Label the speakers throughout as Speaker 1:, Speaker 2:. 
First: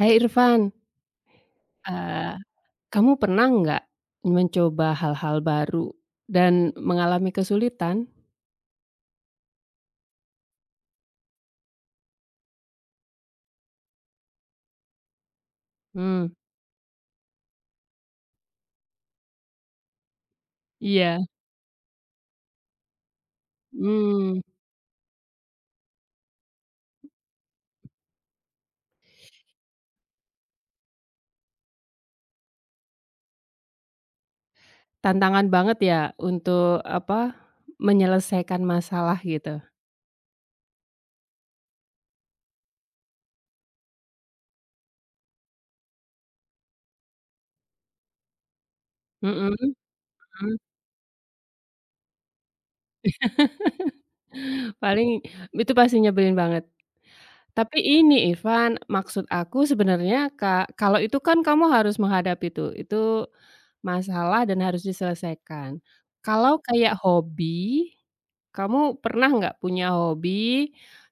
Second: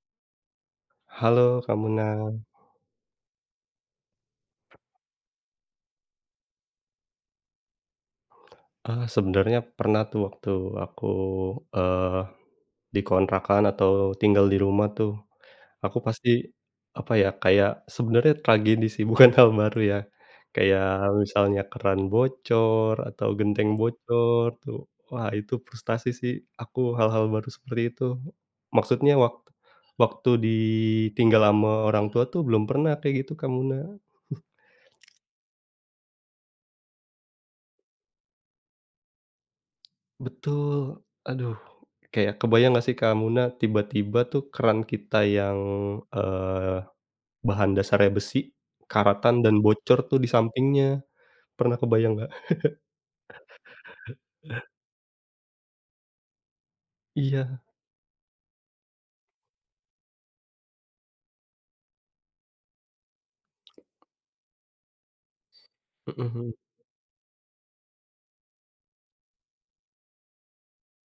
Speaker 1: Hai Irfan,
Speaker 2: Halo Kak Muna,
Speaker 1: eee, kamu pernah nggak mencoba hal-hal baru dan mengalami kesulitan?
Speaker 2: sebenarnya pernah tuh waktu aku, eee, di kontrakan atau tinggal di rumah tuh, aku
Speaker 1: Hmm,
Speaker 2: pasti, apa ya, kayak sebenarnya tragedi sih bukan hal baru ya, kayak
Speaker 1: iya,
Speaker 2: misalnya keran bocor atau genteng
Speaker 1: hmm,
Speaker 2: bocor tuh, wah itu frustasi sih aku hal-hal baru seperti itu. Maksudnya waktu waktu ditinggal sama orang tua tuh belum pernah kayak gitu Kak Muna.
Speaker 1: tantangan banget ya untuk apa, menyelesaikan masalah gitu.
Speaker 2: Betul. Aduh, kayak kebayang nggak sih Kak Muna, tiba-tiba tuh keran kita yang, eee, bahan dasarnya besi, karatan
Speaker 1: Mhm,
Speaker 2: dan bocor tuh di
Speaker 1: mhm,
Speaker 2: sampingnya. Pernah kebayang nggak?
Speaker 1: paling itu pasti nyebelin banget.
Speaker 2: Iya,
Speaker 1: Tapi ini Irfan, maksud aku sebenarnya kalau itu kan kamu harus menghadapi itu. Itu masalah dan harus diselesaikan.
Speaker 2: mhm mhm.
Speaker 1: Kalau kayak hobi, kamu pernah nggak punya hobi,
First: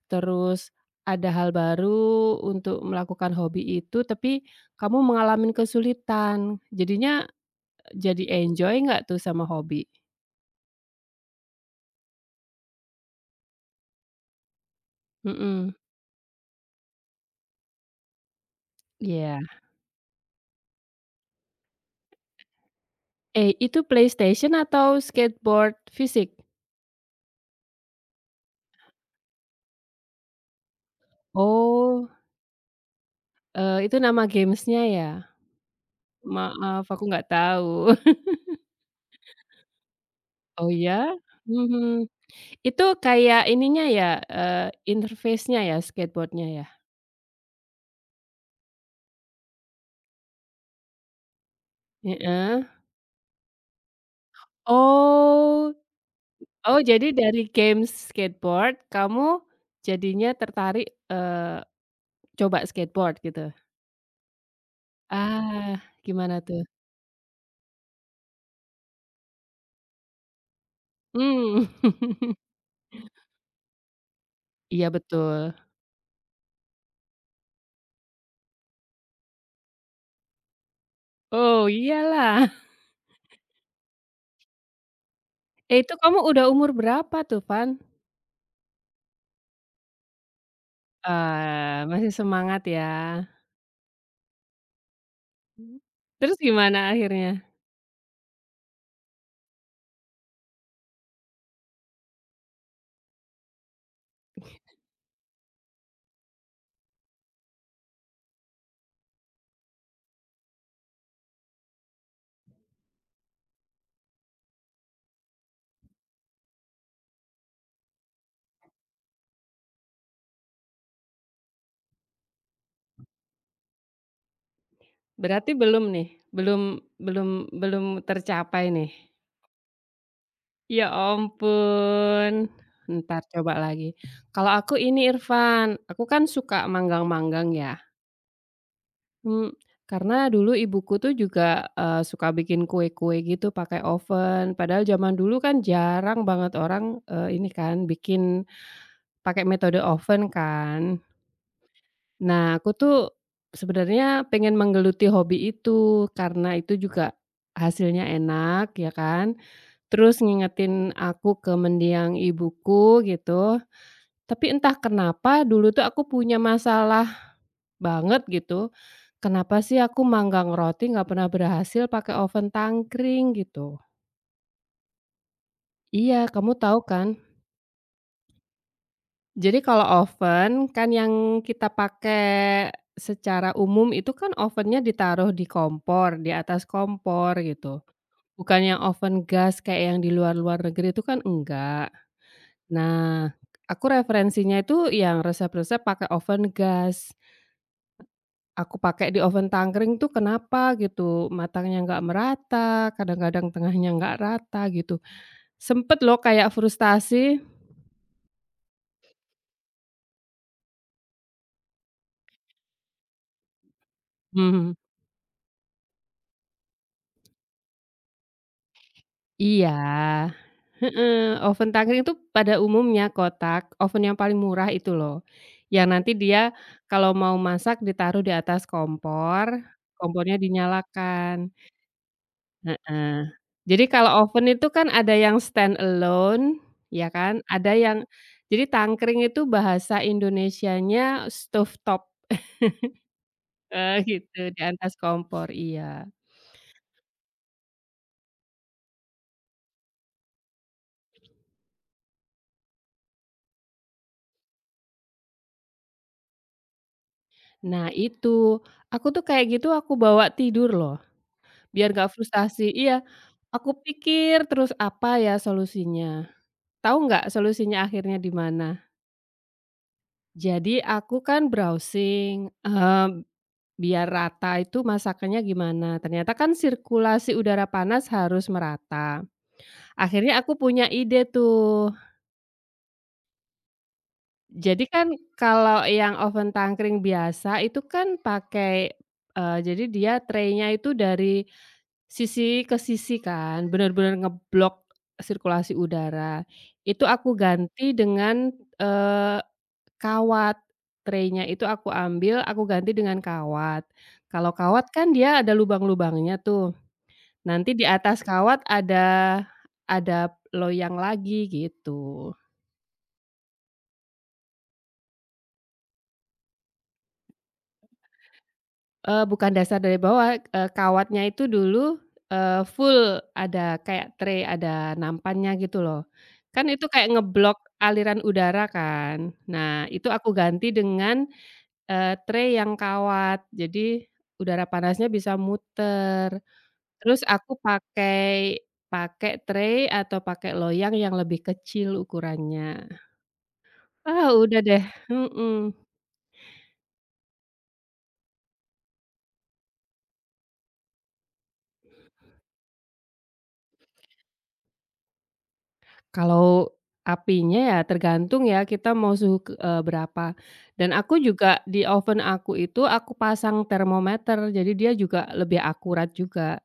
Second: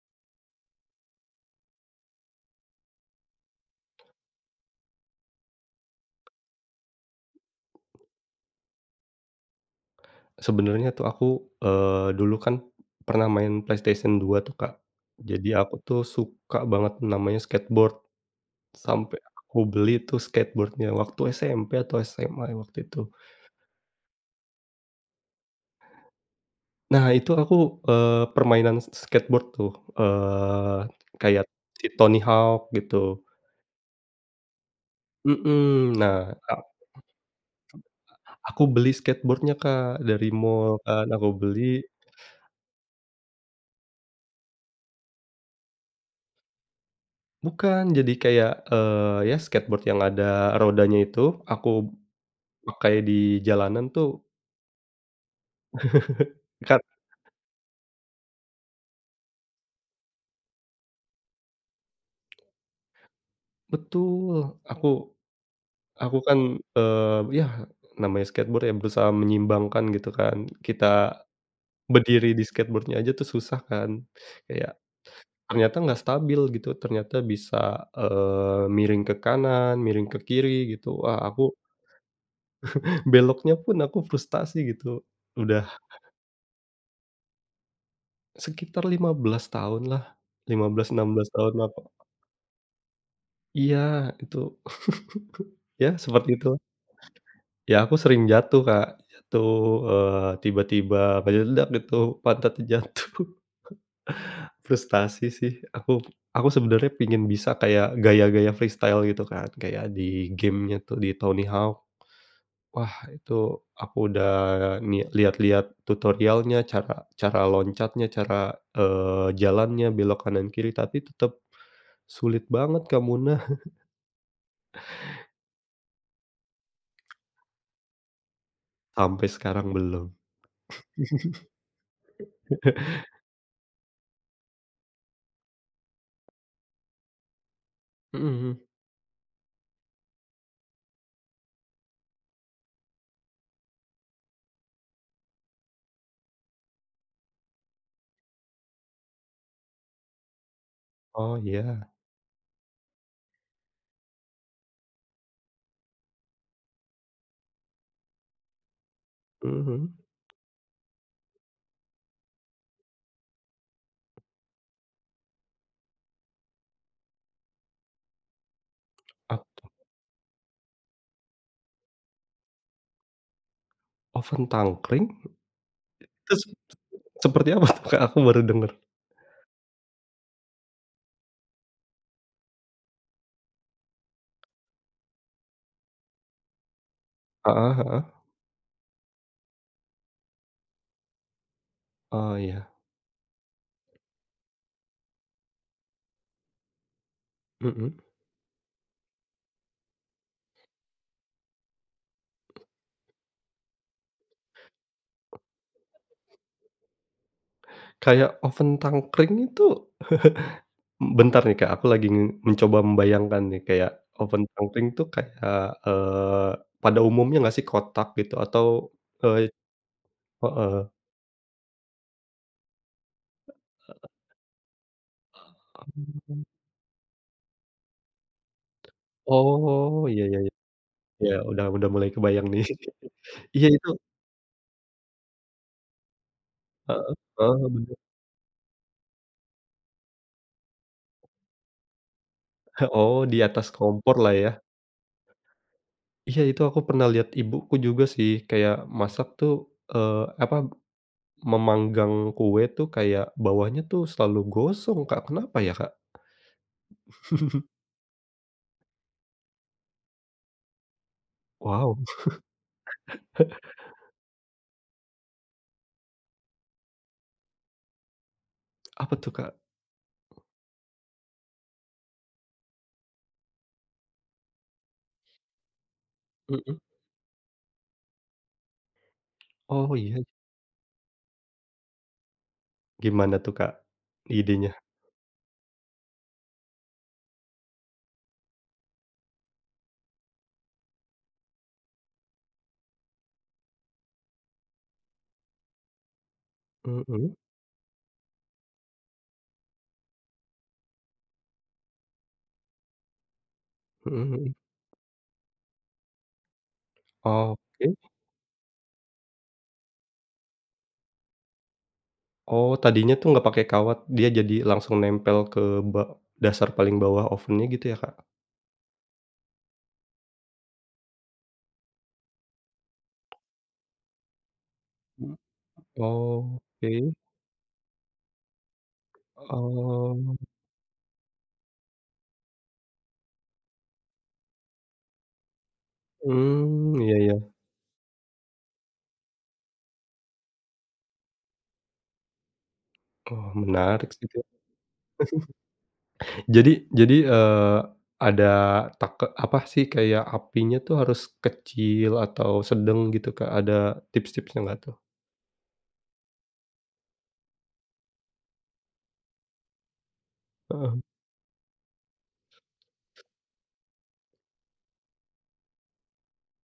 Speaker 1: terus ada hal baru untuk melakukan hobi itu, tapi kamu mengalami kesulitan, jadinya jadi enjoy nggak tuh sama hobi?
Speaker 2: Sebenarnya tuh aku, dulu kan pernah main PlayStation 2 tuh Kak. Jadi aku
Speaker 1: Mhm,
Speaker 2: tuh suka banget namanya skateboard, sampai
Speaker 1: iya.
Speaker 2: aku beli tuh skateboard-nya waktu SMP atau SMA waktu itu.
Speaker 1: Eh, itu PlayStation atau skateboard fisik?
Speaker 2: Nah, itu aku, permainan skateboard tuh, eee, kayak si
Speaker 1: Oh,
Speaker 2: Tony Hawk gitu.
Speaker 1: itu nama games-nya ya?
Speaker 2: Mhm, nah, a
Speaker 1: Maaf, aku nggak tahu.
Speaker 2: aku beli skateboard-nya, Kak, dari
Speaker 1: Oh
Speaker 2: mall kan,
Speaker 1: ya?
Speaker 2: aku beli
Speaker 1: Mhm. Itu kayak ininya ya, eee, interface-nya ya, skateboard-nya ya?
Speaker 2: bukan, jadi kayak, ya skateboard yang ada rodanya itu, aku
Speaker 1: Heeh.
Speaker 2: pakai di jalanan tuh
Speaker 1: Oh,
Speaker 2: kan
Speaker 1: oh, jadi dari games skateboard kamu jadinya tertarik, eee, coba skateboard gitu?
Speaker 2: betul, aku
Speaker 1: Ah,
Speaker 2: aku
Speaker 1: gimana
Speaker 2: kan,
Speaker 1: tuh?
Speaker 2: ya namanya skateboard ya berusaha menyeimbangkan gitu kan, kita
Speaker 1: Mmm.
Speaker 2: berdiri di skateboard-nya aja tuh susah kan, kayak
Speaker 1: Iya betul.
Speaker 2: ternyata nggak stabil gitu, ternyata bisa, miring ke kanan, miring ke kiri gitu. Wah aku
Speaker 1: Oh iyalah.
Speaker 2: beloknya pun aku frustasi gitu. Udah
Speaker 1: Eh, itu kamu udah umur berapa tuh, Van?
Speaker 2: sekitar 15 tahunlah, 15, 16 tahun lah.
Speaker 1: Masih semangat ya.
Speaker 2: Iya itu, ya
Speaker 1: Terus
Speaker 2: seperti itu.
Speaker 1: gimana akhirnya?
Speaker 2: Ya aku sering jatuh Kak, jatuh, tiba-tiba meledak gitu, pantatnya jatuh. Frustasi sih, aku sebenarnya pengen bisa kayak gaya-gaya freestyle gitu kan, kayak di game-nya tuh di Tony Hawk. Wah, itu aku udah lihat-lihat tutorialnya, cara cara loncatnya, cara, jalannya, belok kanan kiri, tapi tetap sulit banget kamu nah.
Speaker 1: Berarti belum nih, belum belum belum tercapai nih?
Speaker 2: Sampai sekarang belum.
Speaker 1: Ya ampun, ntar coba lagi. Kalau aku ini Irfan, aku kan suka manggang-manggang ya,
Speaker 2: Mhm mhm.
Speaker 1: mmm, karena dulu ibuku tuh juga, suka bikin kue-kue gitu pakai oven, padahal zaman dulu kan jarang banget orang, ini kan bikin pakai metode oven kan.
Speaker 2: Oh iya,
Speaker 1: Nah, aku tuh sebenarnya pengen menggeluti hobi itu, karena itu juga hasilnya enak ya kan,
Speaker 2: mhm mhm.
Speaker 1: terus ngingetin aku ke mendiang ibuku gitu. Tapi entah kenapa dulu tuh aku punya masalah banget gitu,
Speaker 2: Ap
Speaker 1: kenapa sih aku manggang roti nggak pernah berhasil pakai oven tangkring gitu.
Speaker 2: Oven tangkring?
Speaker 1: Iya,
Speaker 2: Terus
Speaker 1: kamu tahu kan?
Speaker 2: seperti apa tuh Kak? Aku baru denger.
Speaker 1: Jadi kalau oven kan yang kita pakai secara umum itu kan ovennya ditaruh di kompor, di atas kompor
Speaker 2: Heeh
Speaker 1: gitu.
Speaker 2: heeh.
Speaker 1: Bukan yang oven gas kayak yang di luar-luar negeri itu kan enggak.
Speaker 2: Oh iya,
Speaker 1: Nah, aku referensinya itu yang resep-resep pakai oven gas.
Speaker 2: mhm.
Speaker 1: Aku pakai di oven tangkring tuh kenapa gitu, matangnya nggak merata, kadang-kadang tengahnya nggak rata gitu. Sempet loh kayak frustasi.
Speaker 2: Kayak oven tangkring itu. Bentar nih Kak, aku lagi mencoba membayangkan nih kayak oven
Speaker 1: Mhm.
Speaker 2: pangling tuh kayak, eee, pada umumnya nggak sih kotak gitu atau, eee
Speaker 1: Iya.
Speaker 2: heeh.
Speaker 1: Heeh, oven tangkring itu pada umumnya kotak, oven yang paling murah itu loh, yang nanti dia kalau mau masak ditaruh di atas kompor,
Speaker 2: Oh, iya
Speaker 1: kompornya
Speaker 2: iya iya, iya
Speaker 1: dinyalakan.
Speaker 2: udah mulai kebayang nih.
Speaker 1: Heeh.
Speaker 2: Iya
Speaker 1: Jadi
Speaker 2: itu.
Speaker 1: kalau oven itu kan ada yang stand alone,
Speaker 2: Heeh
Speaker 1: ya kan,
Speaker 2: heeh,
Speaker 1: ada
Speaker 2: bener.
Speaker 1: yang jadi tangkring itu bahasa Indonesianya stovetop,
Speaker 2: Oh di atas kompor lah
Speaker 1: gitu,
Speaker 2: ya.
Speaker 1: di atas kompor, iya.
Speaker 2: Iya itu aku pernah lihat ibuku juga sih kayak masak tuh, eee, apa, memanggang kue tuh kayak bawahnya tuh selalu gosong Kak, kenapa ya Kak?
Speaker 1: Nah itu, aku tuh kayak gitu aku bawa tidur loh, biar
Speaker 2: Wow,
Speaker 1: nggak frustasi, iya, aku pikir terus apa ya solusinya, tahu nggak solusinya akhirnya di mana?
Speaker 2: apa tuh Kak?
Speaker 1: Jadi aku kan browsing, biar rata itu masakannya gimana? Ternyata kan
Speaker 2: Mhm.
Speaker 1: sirkulasi udara panas harus merata.
Speaker 2: Oh iya,
Speaker 1: Akhirnya aku punya ide tuh.
Speaker 2: gimana tuh Kak, idenya?
Speaker 1: Jadi kan kalau yang oven tangkring biasa itu kan pakai, jadi dia traynya itu dari sisi ke sisi kan, benar-benar ngeblok sirkulasi udara. Itu
Speaker 2: Mhm
Speaker 1: aku ganti dengan, eee, kawat. Traynya itu aku ambil, aku ganti dengan kawat.
Speaker 2: mhm
Speaker 1: Kalau
Speaker 2: mhm.
Speaker 1: kawat kan dia ada lubang-lubangnya tuh. Nanti di
Speaker 2: Oke.
Speaker 1: atas kawat ada loyang lagi gitu.
Speaker 2: Oh tadinya tuh nggak pakai kawat, dia jadi langsung nempel ke ba dasar paling bawah ovennya gitu ya Kak?
Speaker 1: Bukan dasar dari bawah, kawatnya itu dulu, full ada kayak tray, ada
Speaker 2: Mhm.
Speaker 1: nampannya gitu loh. Kan itu
Speaker 2: Oke,
Speaker 1: kayak ngeblok aliran udara kan. Nah, itu aku
Speaker 2: oh,
Speaker 1: ganti dengan, tray yang kawat. Jadi udara panasnya bisa muter.
Speaker 2: mmm, iya
Speaker 1: Terus
Speaker 2: iya.
Speaker 1: aku pakai pakai tray atau pakai loyang yang lebih kecil ukurannya.
Speaker 2: Oh menarik sih
Speaker 1: Ah,
Speaker 2: itu.
Speaker 1: udah deh, mhm.
Speaker 2: Jadi jadi, ada take apa sih, kayak apinya tuh harus kecil atau sedang gitu Kak, ada tips-tipsnya nggak tuh?
Speaker 1: Kalau apinya ya tergantung ya kita mau suhu ke berapa. Dan
Speaker 2: Heeh.
Speaker 1: aku juga di oven aku itu aku pasang termometer, jadi dia juga lebih akurat juga.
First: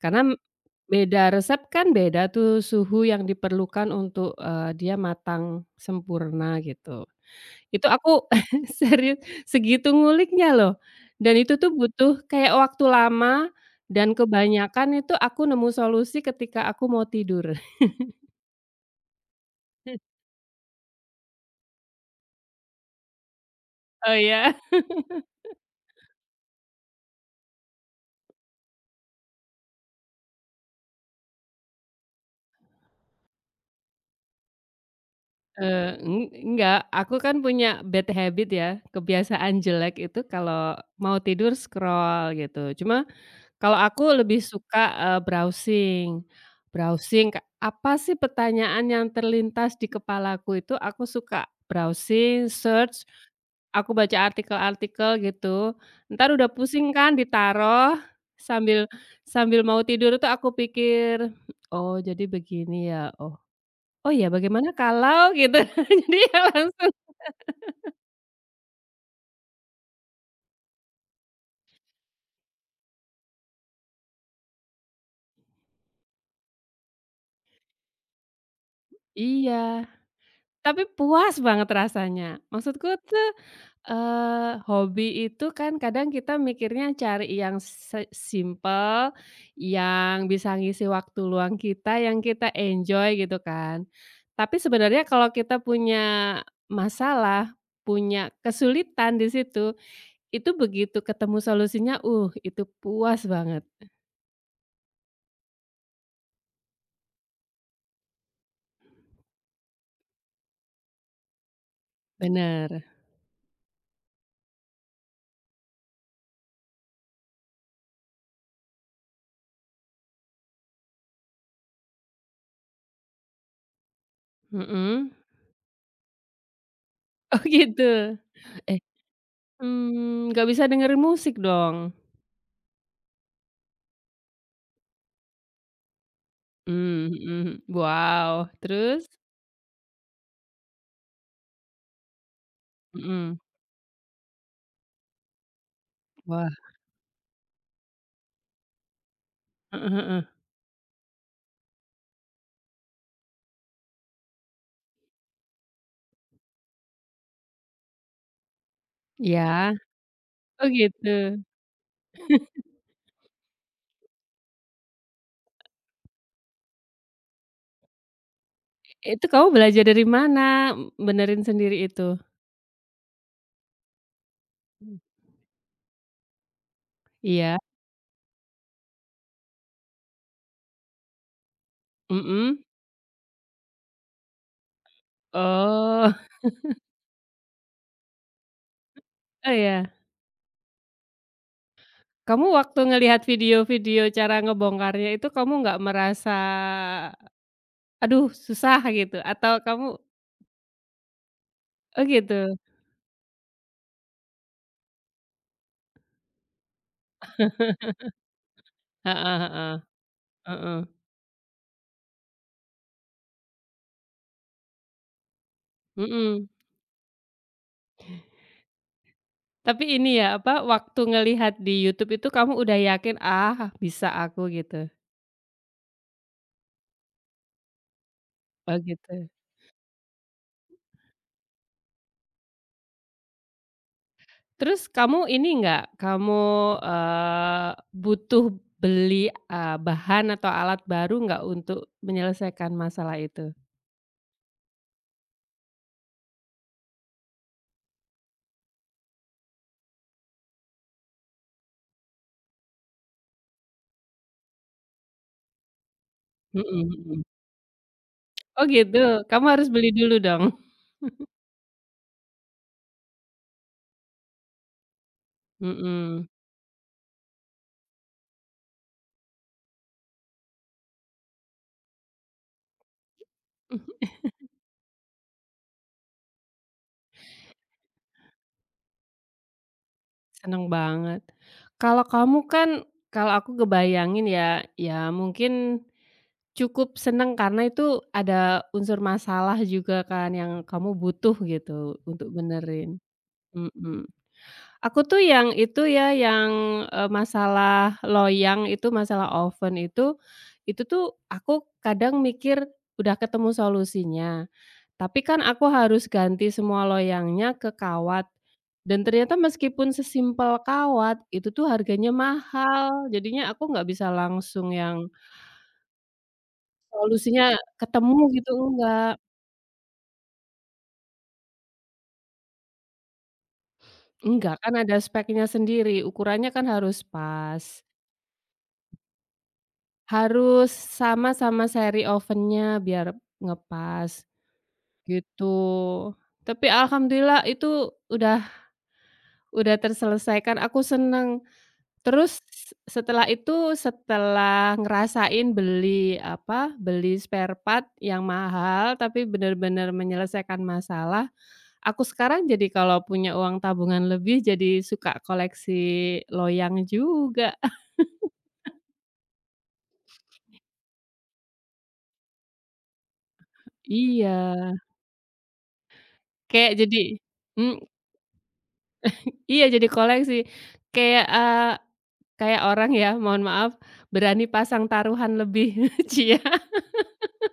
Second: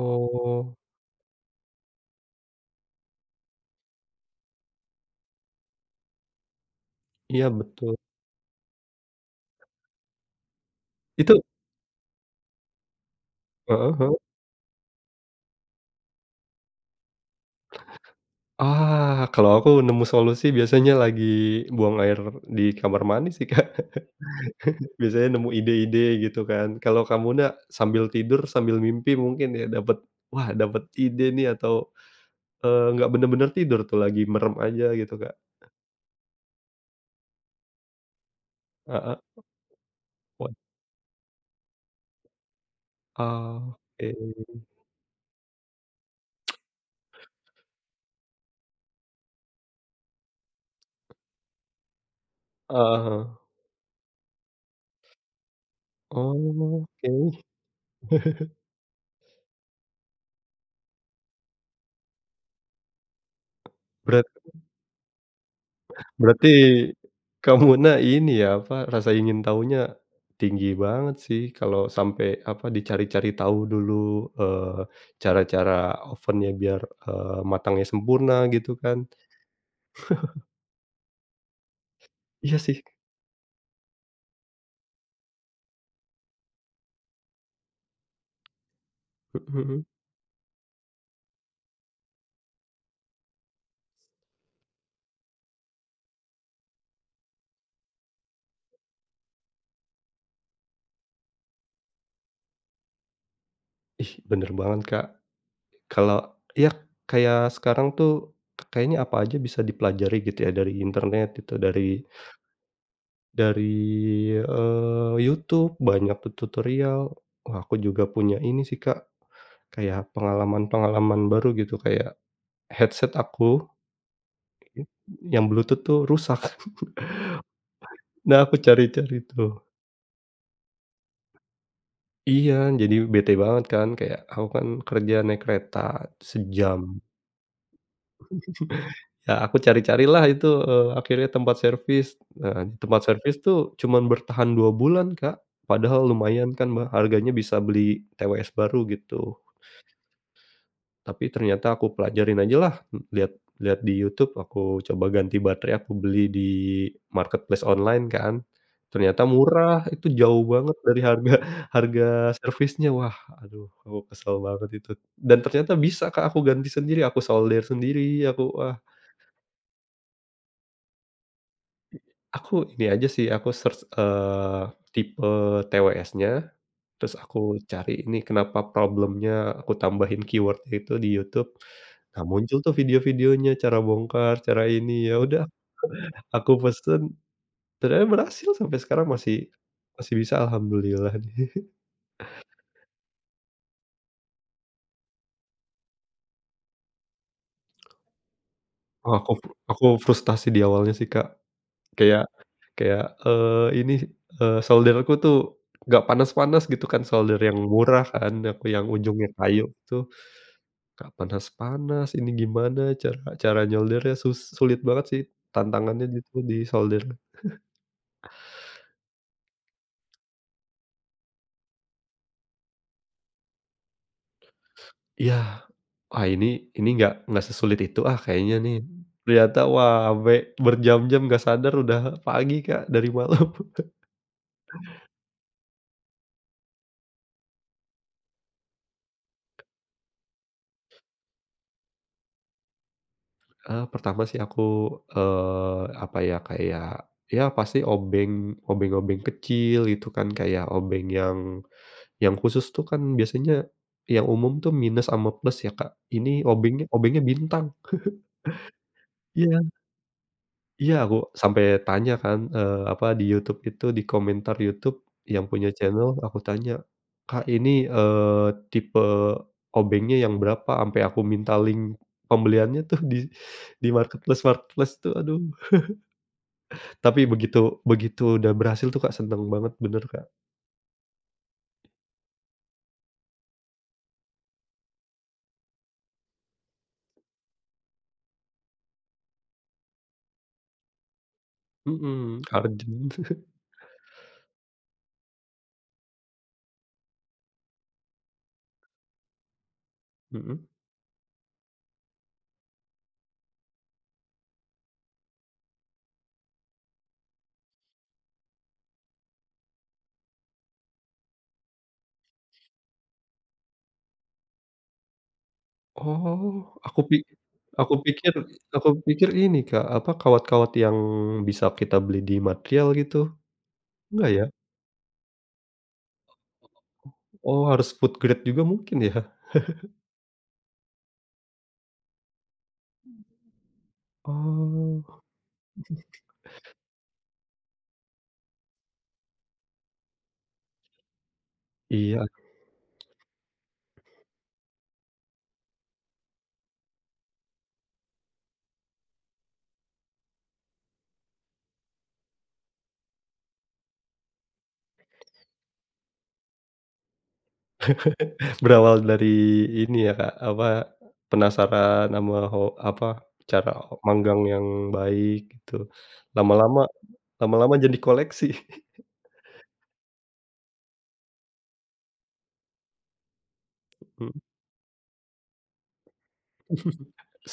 Speaker 1: Karena beda resep kan beda tuh suhu yang diperlukan untuk, dia matang sempurna gitu.
Speaker 2: iya
Speaker 1: Itu
Speaker 2: betul.
Speaker 1: aku serius segitu nguliknya loh, dan
Speaker 2: Itu
Speaker 1: itu tuh butuh kayak waktu lama
Speaker 2: heeh heeh.
Speaker 1: dan kebanyakan itu aku nemu solusi ketika aku mau tidur.
Speaker 2: Ah, kalau aku nemu solusi biasanya lagi buang air di kamar mandi sih, Kak.
Speaker 1: Oh ya?
Speaker 2: Biasanya nemu ide-ide gitu kan. Kalau kamu sambil tidur, sambil mimpi mungkin ya dapat wah dapat ide nih atau, nggak bener-bener tidur tuh lagi merem aja gitu, Kak.
Speaker 1: Eee, eng Enggak, aku kan punya bad habit ya,
Speaker 2: Ah, ah.
Speaker 1: kebiasaan jelek itu
Speaker 2: Wah,
Speaker 1: kalau mau tidur scroll gitu. Cuma kalau
Speaker 2: ah,
Speaker 1: aku lebih
Speaker 2: oke.
Speaker 1: suka, browsing browsing ka apa sih pertanyaan yang terlintas di kepalaku itu aku suka browsing,
Speaker 2: Heeh
Speaker 1: search,
Speaker 2: heeh.
Speaker 1: aku baca artikel-artikel gitu, entar udah
Speaker 2: Oh,
Speaker 1: pusing kan
Speaker 2: oke.
Speaker 1: ditaruh, sambil sambil mau tidur itu aku pikir, "Oh jadi begini ya, oh." Oh ya,
Speaker 2: Berarti
Speaker 1: bagaimana kalau gitu, jadi ya
Speaker 2: Berarti
Speaker 1: langsung
Speaker 2: kamu Kamuna ini ya, apa, rasa ingin tahunya tinggi banget sih kalau sampai, apa, dicari-cari tahu dulu, cara-cara ovennya biar, matangnya sempurna gitu kan.
Speaker 1: iya, tapi puas banget rasanya.
Speaker 2: Iya sih,
Speaker 1: Maksudku tuh, hobi itu kan kadang kita mikirnya cari yang se simpel,
Speaker 2: mhm mhm.
Speaker 1: yang bisa ngisi waktu luang kita, yang kita enjoy gitu kan. Tapi sebenarnya kalau kita punya masalah, punya kesulitan di situ, itu begitu ketemu solusinya, itu puas banget,
Speaker 2: Ih, bener banget, Kak. Kalau iya, kayak sekarang tuh kayaknya apa aja bisa dipelajari gitu ya dari internet itu, dari
Speaker 1: bener,
Speaker 2: dari, YouTube banyak tuh tutorial. Wah, aku juga punya ini sih, Kak. Kayak pengalaman-pengalaman baru gitu, kayak headset aku
Speaker 1: mhm.
Speaker 2: yang Bluetooth tuh rusak.
Speaker 1: Oh gitu?
Speaker 2: Nah, aku
Speaker 1: Eh,
Speaker 2: cari-cari tuh.
Speaker 1: nggak bisa dengerin musik dong?
Speaker 2: Iya, jadi bete banget kan, kayak aku kan kerja naik kereta sejam.
Speaker 1: Mmm, mhm, wow, terus?
Speaker 2: Ya aku cari-carilah itu, akhirnya tempat servis. Nah, tempat
Speaker 1: Mhm,
Speaker 2: servis tuh cuman bertahan 2 bulan, Kak. Padahal
Speaker 1: wah,
Speaker 2: lumayan kan, Mbak, harganya bisa beli TWS baru gitu.
Speaker 1: heeh, heeh,
Speaker 2: Tapi ternyata aku pelajarin aja lah, lihat lihat di YouTube, aku coba ganti baterai, aku beli di marketplace online kan. Ternyata
Speaker 1: iya?
Speaker 2: murah, itu jauh
Speaker 1: Oh
Speaker 2: banget dari
Speaker 1: gitu?
Speaker 2: harga harga servisnya. Wah, aduh aku kesel banget itu. Dan ternyata bisa Kak, aku ganti sendiri, aku solder sendiri, aku wah,
Speaker 1: Itu kamu belajar dari mana, benerin sendiri itu?
Speaker 2: aku ini aja sih, aku search, tipe TWS-nya, terus aku
Speaker 1: Iya?
Speaker 2: cari ini kenapa problemnya, aku tambahin keyword itu di YouTube. Nah, muncul
Speaker 1: Mhm?
Speaker 2: tuh video-videonya, cara bongkar, cara ini, ya udah
Speaker 1: Oh,
Speaker 2: aku pesen, ternyata berhasil sampai sekarang masih
Speaker 1: oh ya?
Speaker 2: masih bisa alhamdulillah nih.
Speaker 1: Kamu waktu ngelihat video-video cara ngebongkarnya itu kamu nggak merasa, aduh susah
Speaker 2: Oh,
Speaker 1: gitu?
Speaker 2: aku fru
Speaker 1: Atau
Speaker 2: aku
Speaker 1: kamu
Speaker 2: frustasi di awalnya sih, Kak,
Speaker 1: oh
Speaker 2: kayak
Speaker 1: gitu?
Speaker 2: kayak, ini, solderku tuh nggak panas-panas gitu kan, solder yang murah kan, aku yang ujungnya
Speaker 1: Heeh,
Speaker 2: kayu
Speaker 1: heeh,
Speaker 2: tuh
Speaker 1: heeh,
Speaker 2: nggak panas-panas, ini gimana cara cara nyoldernya sulit banget sih tantangannya
Speaker 1: mhm,
Speaker 2: gitu
Speaker 1: mhm.
Speaker 2: di solder.
Speaker 1: Tapi ini ya, apa, waktu ngelihat di YouTube itu kamu udah yakin, "Ah, bisa aku," gitu?
Speaker 2: Iya. Wah ini nggak sesulit itu ah kayaknya nih.
Speaker 1: Oh, gitu.
Speaker 2: Ternyata wah ampe berjam-jam nggak sadar udah pagi, Kak, dari malam.
Speaker 1: Terus kamu ini nggak, kamu, eee, butuh beli, bahan atau alat baru nggak untuk menyelesaikan masalah itu?
Speaker 2: Pertama sih aku, apa ya, kayak ya pasti obeng-obeng kecil gitu kan, kayak obeng yang khusus tuh kan biasanya yang umum tuh minus sama plus ya, Kak. Ini
Speaker 1: Mhm,
Speaker 2: obengnya obengnya
Speaker 1: mhm.
Speaker 2: bintang.
Speaker 1: Oh, gitu? Kamu harus
Speaker 2: Iya.
Speaker 1: beli dulu dong?
Speaker 2: Iya, aku sampai tanya kan, apa, di YouTube itu, di komentar YouTube yang punya channel,
Speaker 1: Mhm.
Speaker 2: aku tanya, "Kak, ini, tipe obengnya yang berapa?" Sampai aku minta link pembeliannya tuh di marketplace-marketplace tuh, aduh. Tapi begitu begitu udah berhasil tuh, Kak, seneng banget, bener, Kak.
Speaker 1: Seneng banget. Kalau kamu kan kalau aku ngebayangin ya, ya mungkin cukup seneng karena itu ada unsur masalah juga kan yang kamu butuh gitu untuk
Speaker 2: Mhm,
Speaker 1: benerin,
Speaker 2: urgent.
Speaker 1: mhm. Aku tuh yang itu ya, yang, masalah loyang itu, masalah oven
Speaker 2: Mhm.
Speaker 1: itu tuh aku kadang mikir udah ketemu solusinya, tapi kan aku harus ganti semua loyangnya ke kawat dan ternyata meskipun sesimpel kawat, itu tuh harganya mahal. Jadinya aku nggak bisa langsung yang
Speaker 2: Oh,
Speaker 1: solusinya
Speaker 2: aku
Speaker 1: ketemu
Speaker 2: pikir
Speaker 1: gitu
Speaker 2: aku
Speaker 1: enggak.
Speaker 2: pikir ini, Kak, apa, kawat-kawat yang bisa kita beli di material gitu, enggak ya?
Speaker 1: Enggak, kan ada speknya sendiri, ukurannya kan harus
Speaker 2: Oh,
Speaker 1: pas.
Speaker 2: harus food grade juga mungkin ya?
Speaker 1: Harus sama-sama seri ovennya biar ngepas,
Speaker 2: Oh,
Speaker 1: gitu. Tapi alhamdulillah itu udah terselesaikan, aku seneng.
Speaker 2: iya,
Speaker 1: Terus setelah itu, setelah ngerasain beli apa, beli spare part yang mahal tapi bener-bener menyelesaikan masalah. Aku sekarang jadi kalau punya uang tabungan lebih, jadi suka koleksi loyang juga.
Speaker 2: berawal dari ini ya, Kak, apa, penasaran sama apa, cara
Speaker 1: Iya,
Speaker 2: manggang yang baik gitu.
Speaker 1: kayak
Speaker 2: Lama-lama
Speaker 1: jadi
Speaker 2: lama-lama
Speaker 1: mmm,
Speaker 2: jadi koleksi.
Speaker 1: iya jadi koleksi. Kayak, eee, kayak orang ya, mohon maaf,
Speaker 2: Mhm,
Speaker 1: berani pasang taruhan lebih. Cia,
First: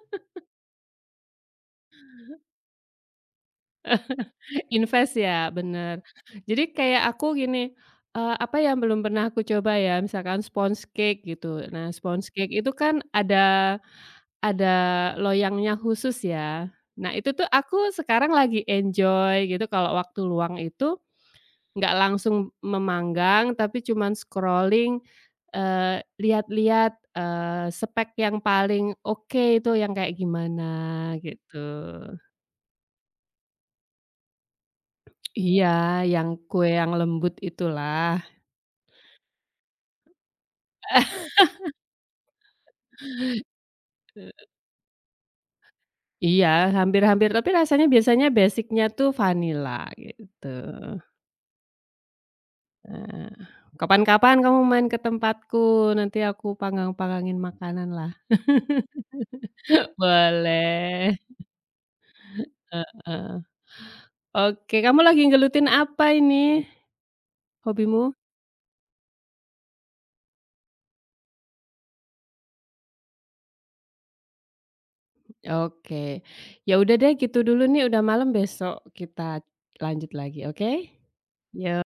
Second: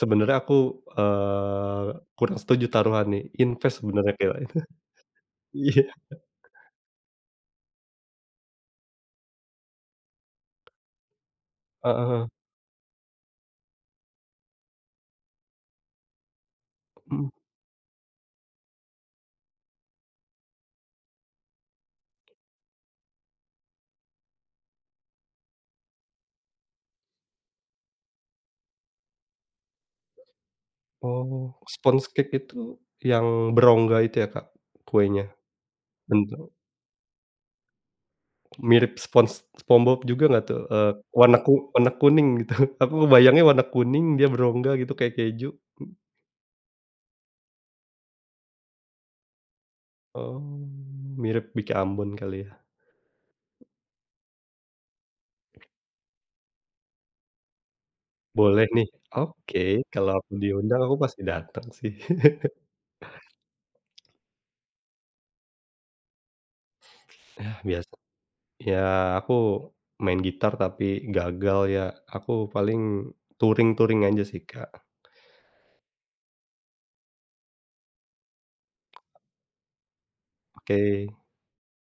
Speaker 2: sebenarnya aku, eee, kurang setuju taruhan nih, invest sebenarnya kayak itu.
Speaker 1: invest ya,
Speaker 2: Iya,
Speaker 1: bener. Jadi kayak aku gini, apa yang belum pernah aku coba ya, misalkan sponge cake gitu. Nah,
Speaker 2: heeh heeh,
Speaker 1: sponge cake itu kan ada loyangnya khusus ya. Nah
Speaker 2: mhm.
Speaker 1: itu tuh aku sekarang lagi enjoy gitu kalau waktu luang itu, nggak langsung memanggang tapi cuman scrolling, lihat-lihat, spek yang paling oke itu yang kayak gimana
Speaker 2: Oh,
Speaker 1: gitu.
Speaker 2: sponge cake itu yang berongga itu ya, Kak, kuenya?
Speaker 1: Iya, yang
Speaker 2: Bentu
Speaker 1: kue yang lembut itulah.
Speaker 2: Mirip SpongeBob juga nggak tuh? Warna warna kuning gitu. Aku ngebayangnya warna kuning, dia
Speaker 1: Eee,
Speaker 2: berongga gitu kayak keju.
Speaker 1: iya, hampir-hampir tapi rasanya biasanya basic-nya tuh vanila
Speaker 2: Oh,
Speaker 1: gitu.
Speaker 2: mirip Biki Ambon kali ya?
Speaker 1: Heeh. Kapan-kapan kamu main ke tempatku, nanti aku panggang-panggangin makanan lah.
Speaker 2: Boleh nih, oke, kalau aku diundang aku
Speaker 1: Boleh,
Speaker 2: pasti datang sih.
Speaker 1: heeh. Oke, kamu lagi ngelutin apa ini
Speaker 2: Biasa
Speaker 1: hobimu?
Speaker 2: ya aku main gitar tapi gagal ya, aku paling touring-touring aja sih, Kak.
Speaker 1: Oke. Ya udah deh gitu dulu nih, udah malam, besok kita lanjut lagi, oke?
Speaker 2: Oke.
Speaker 1: Yo.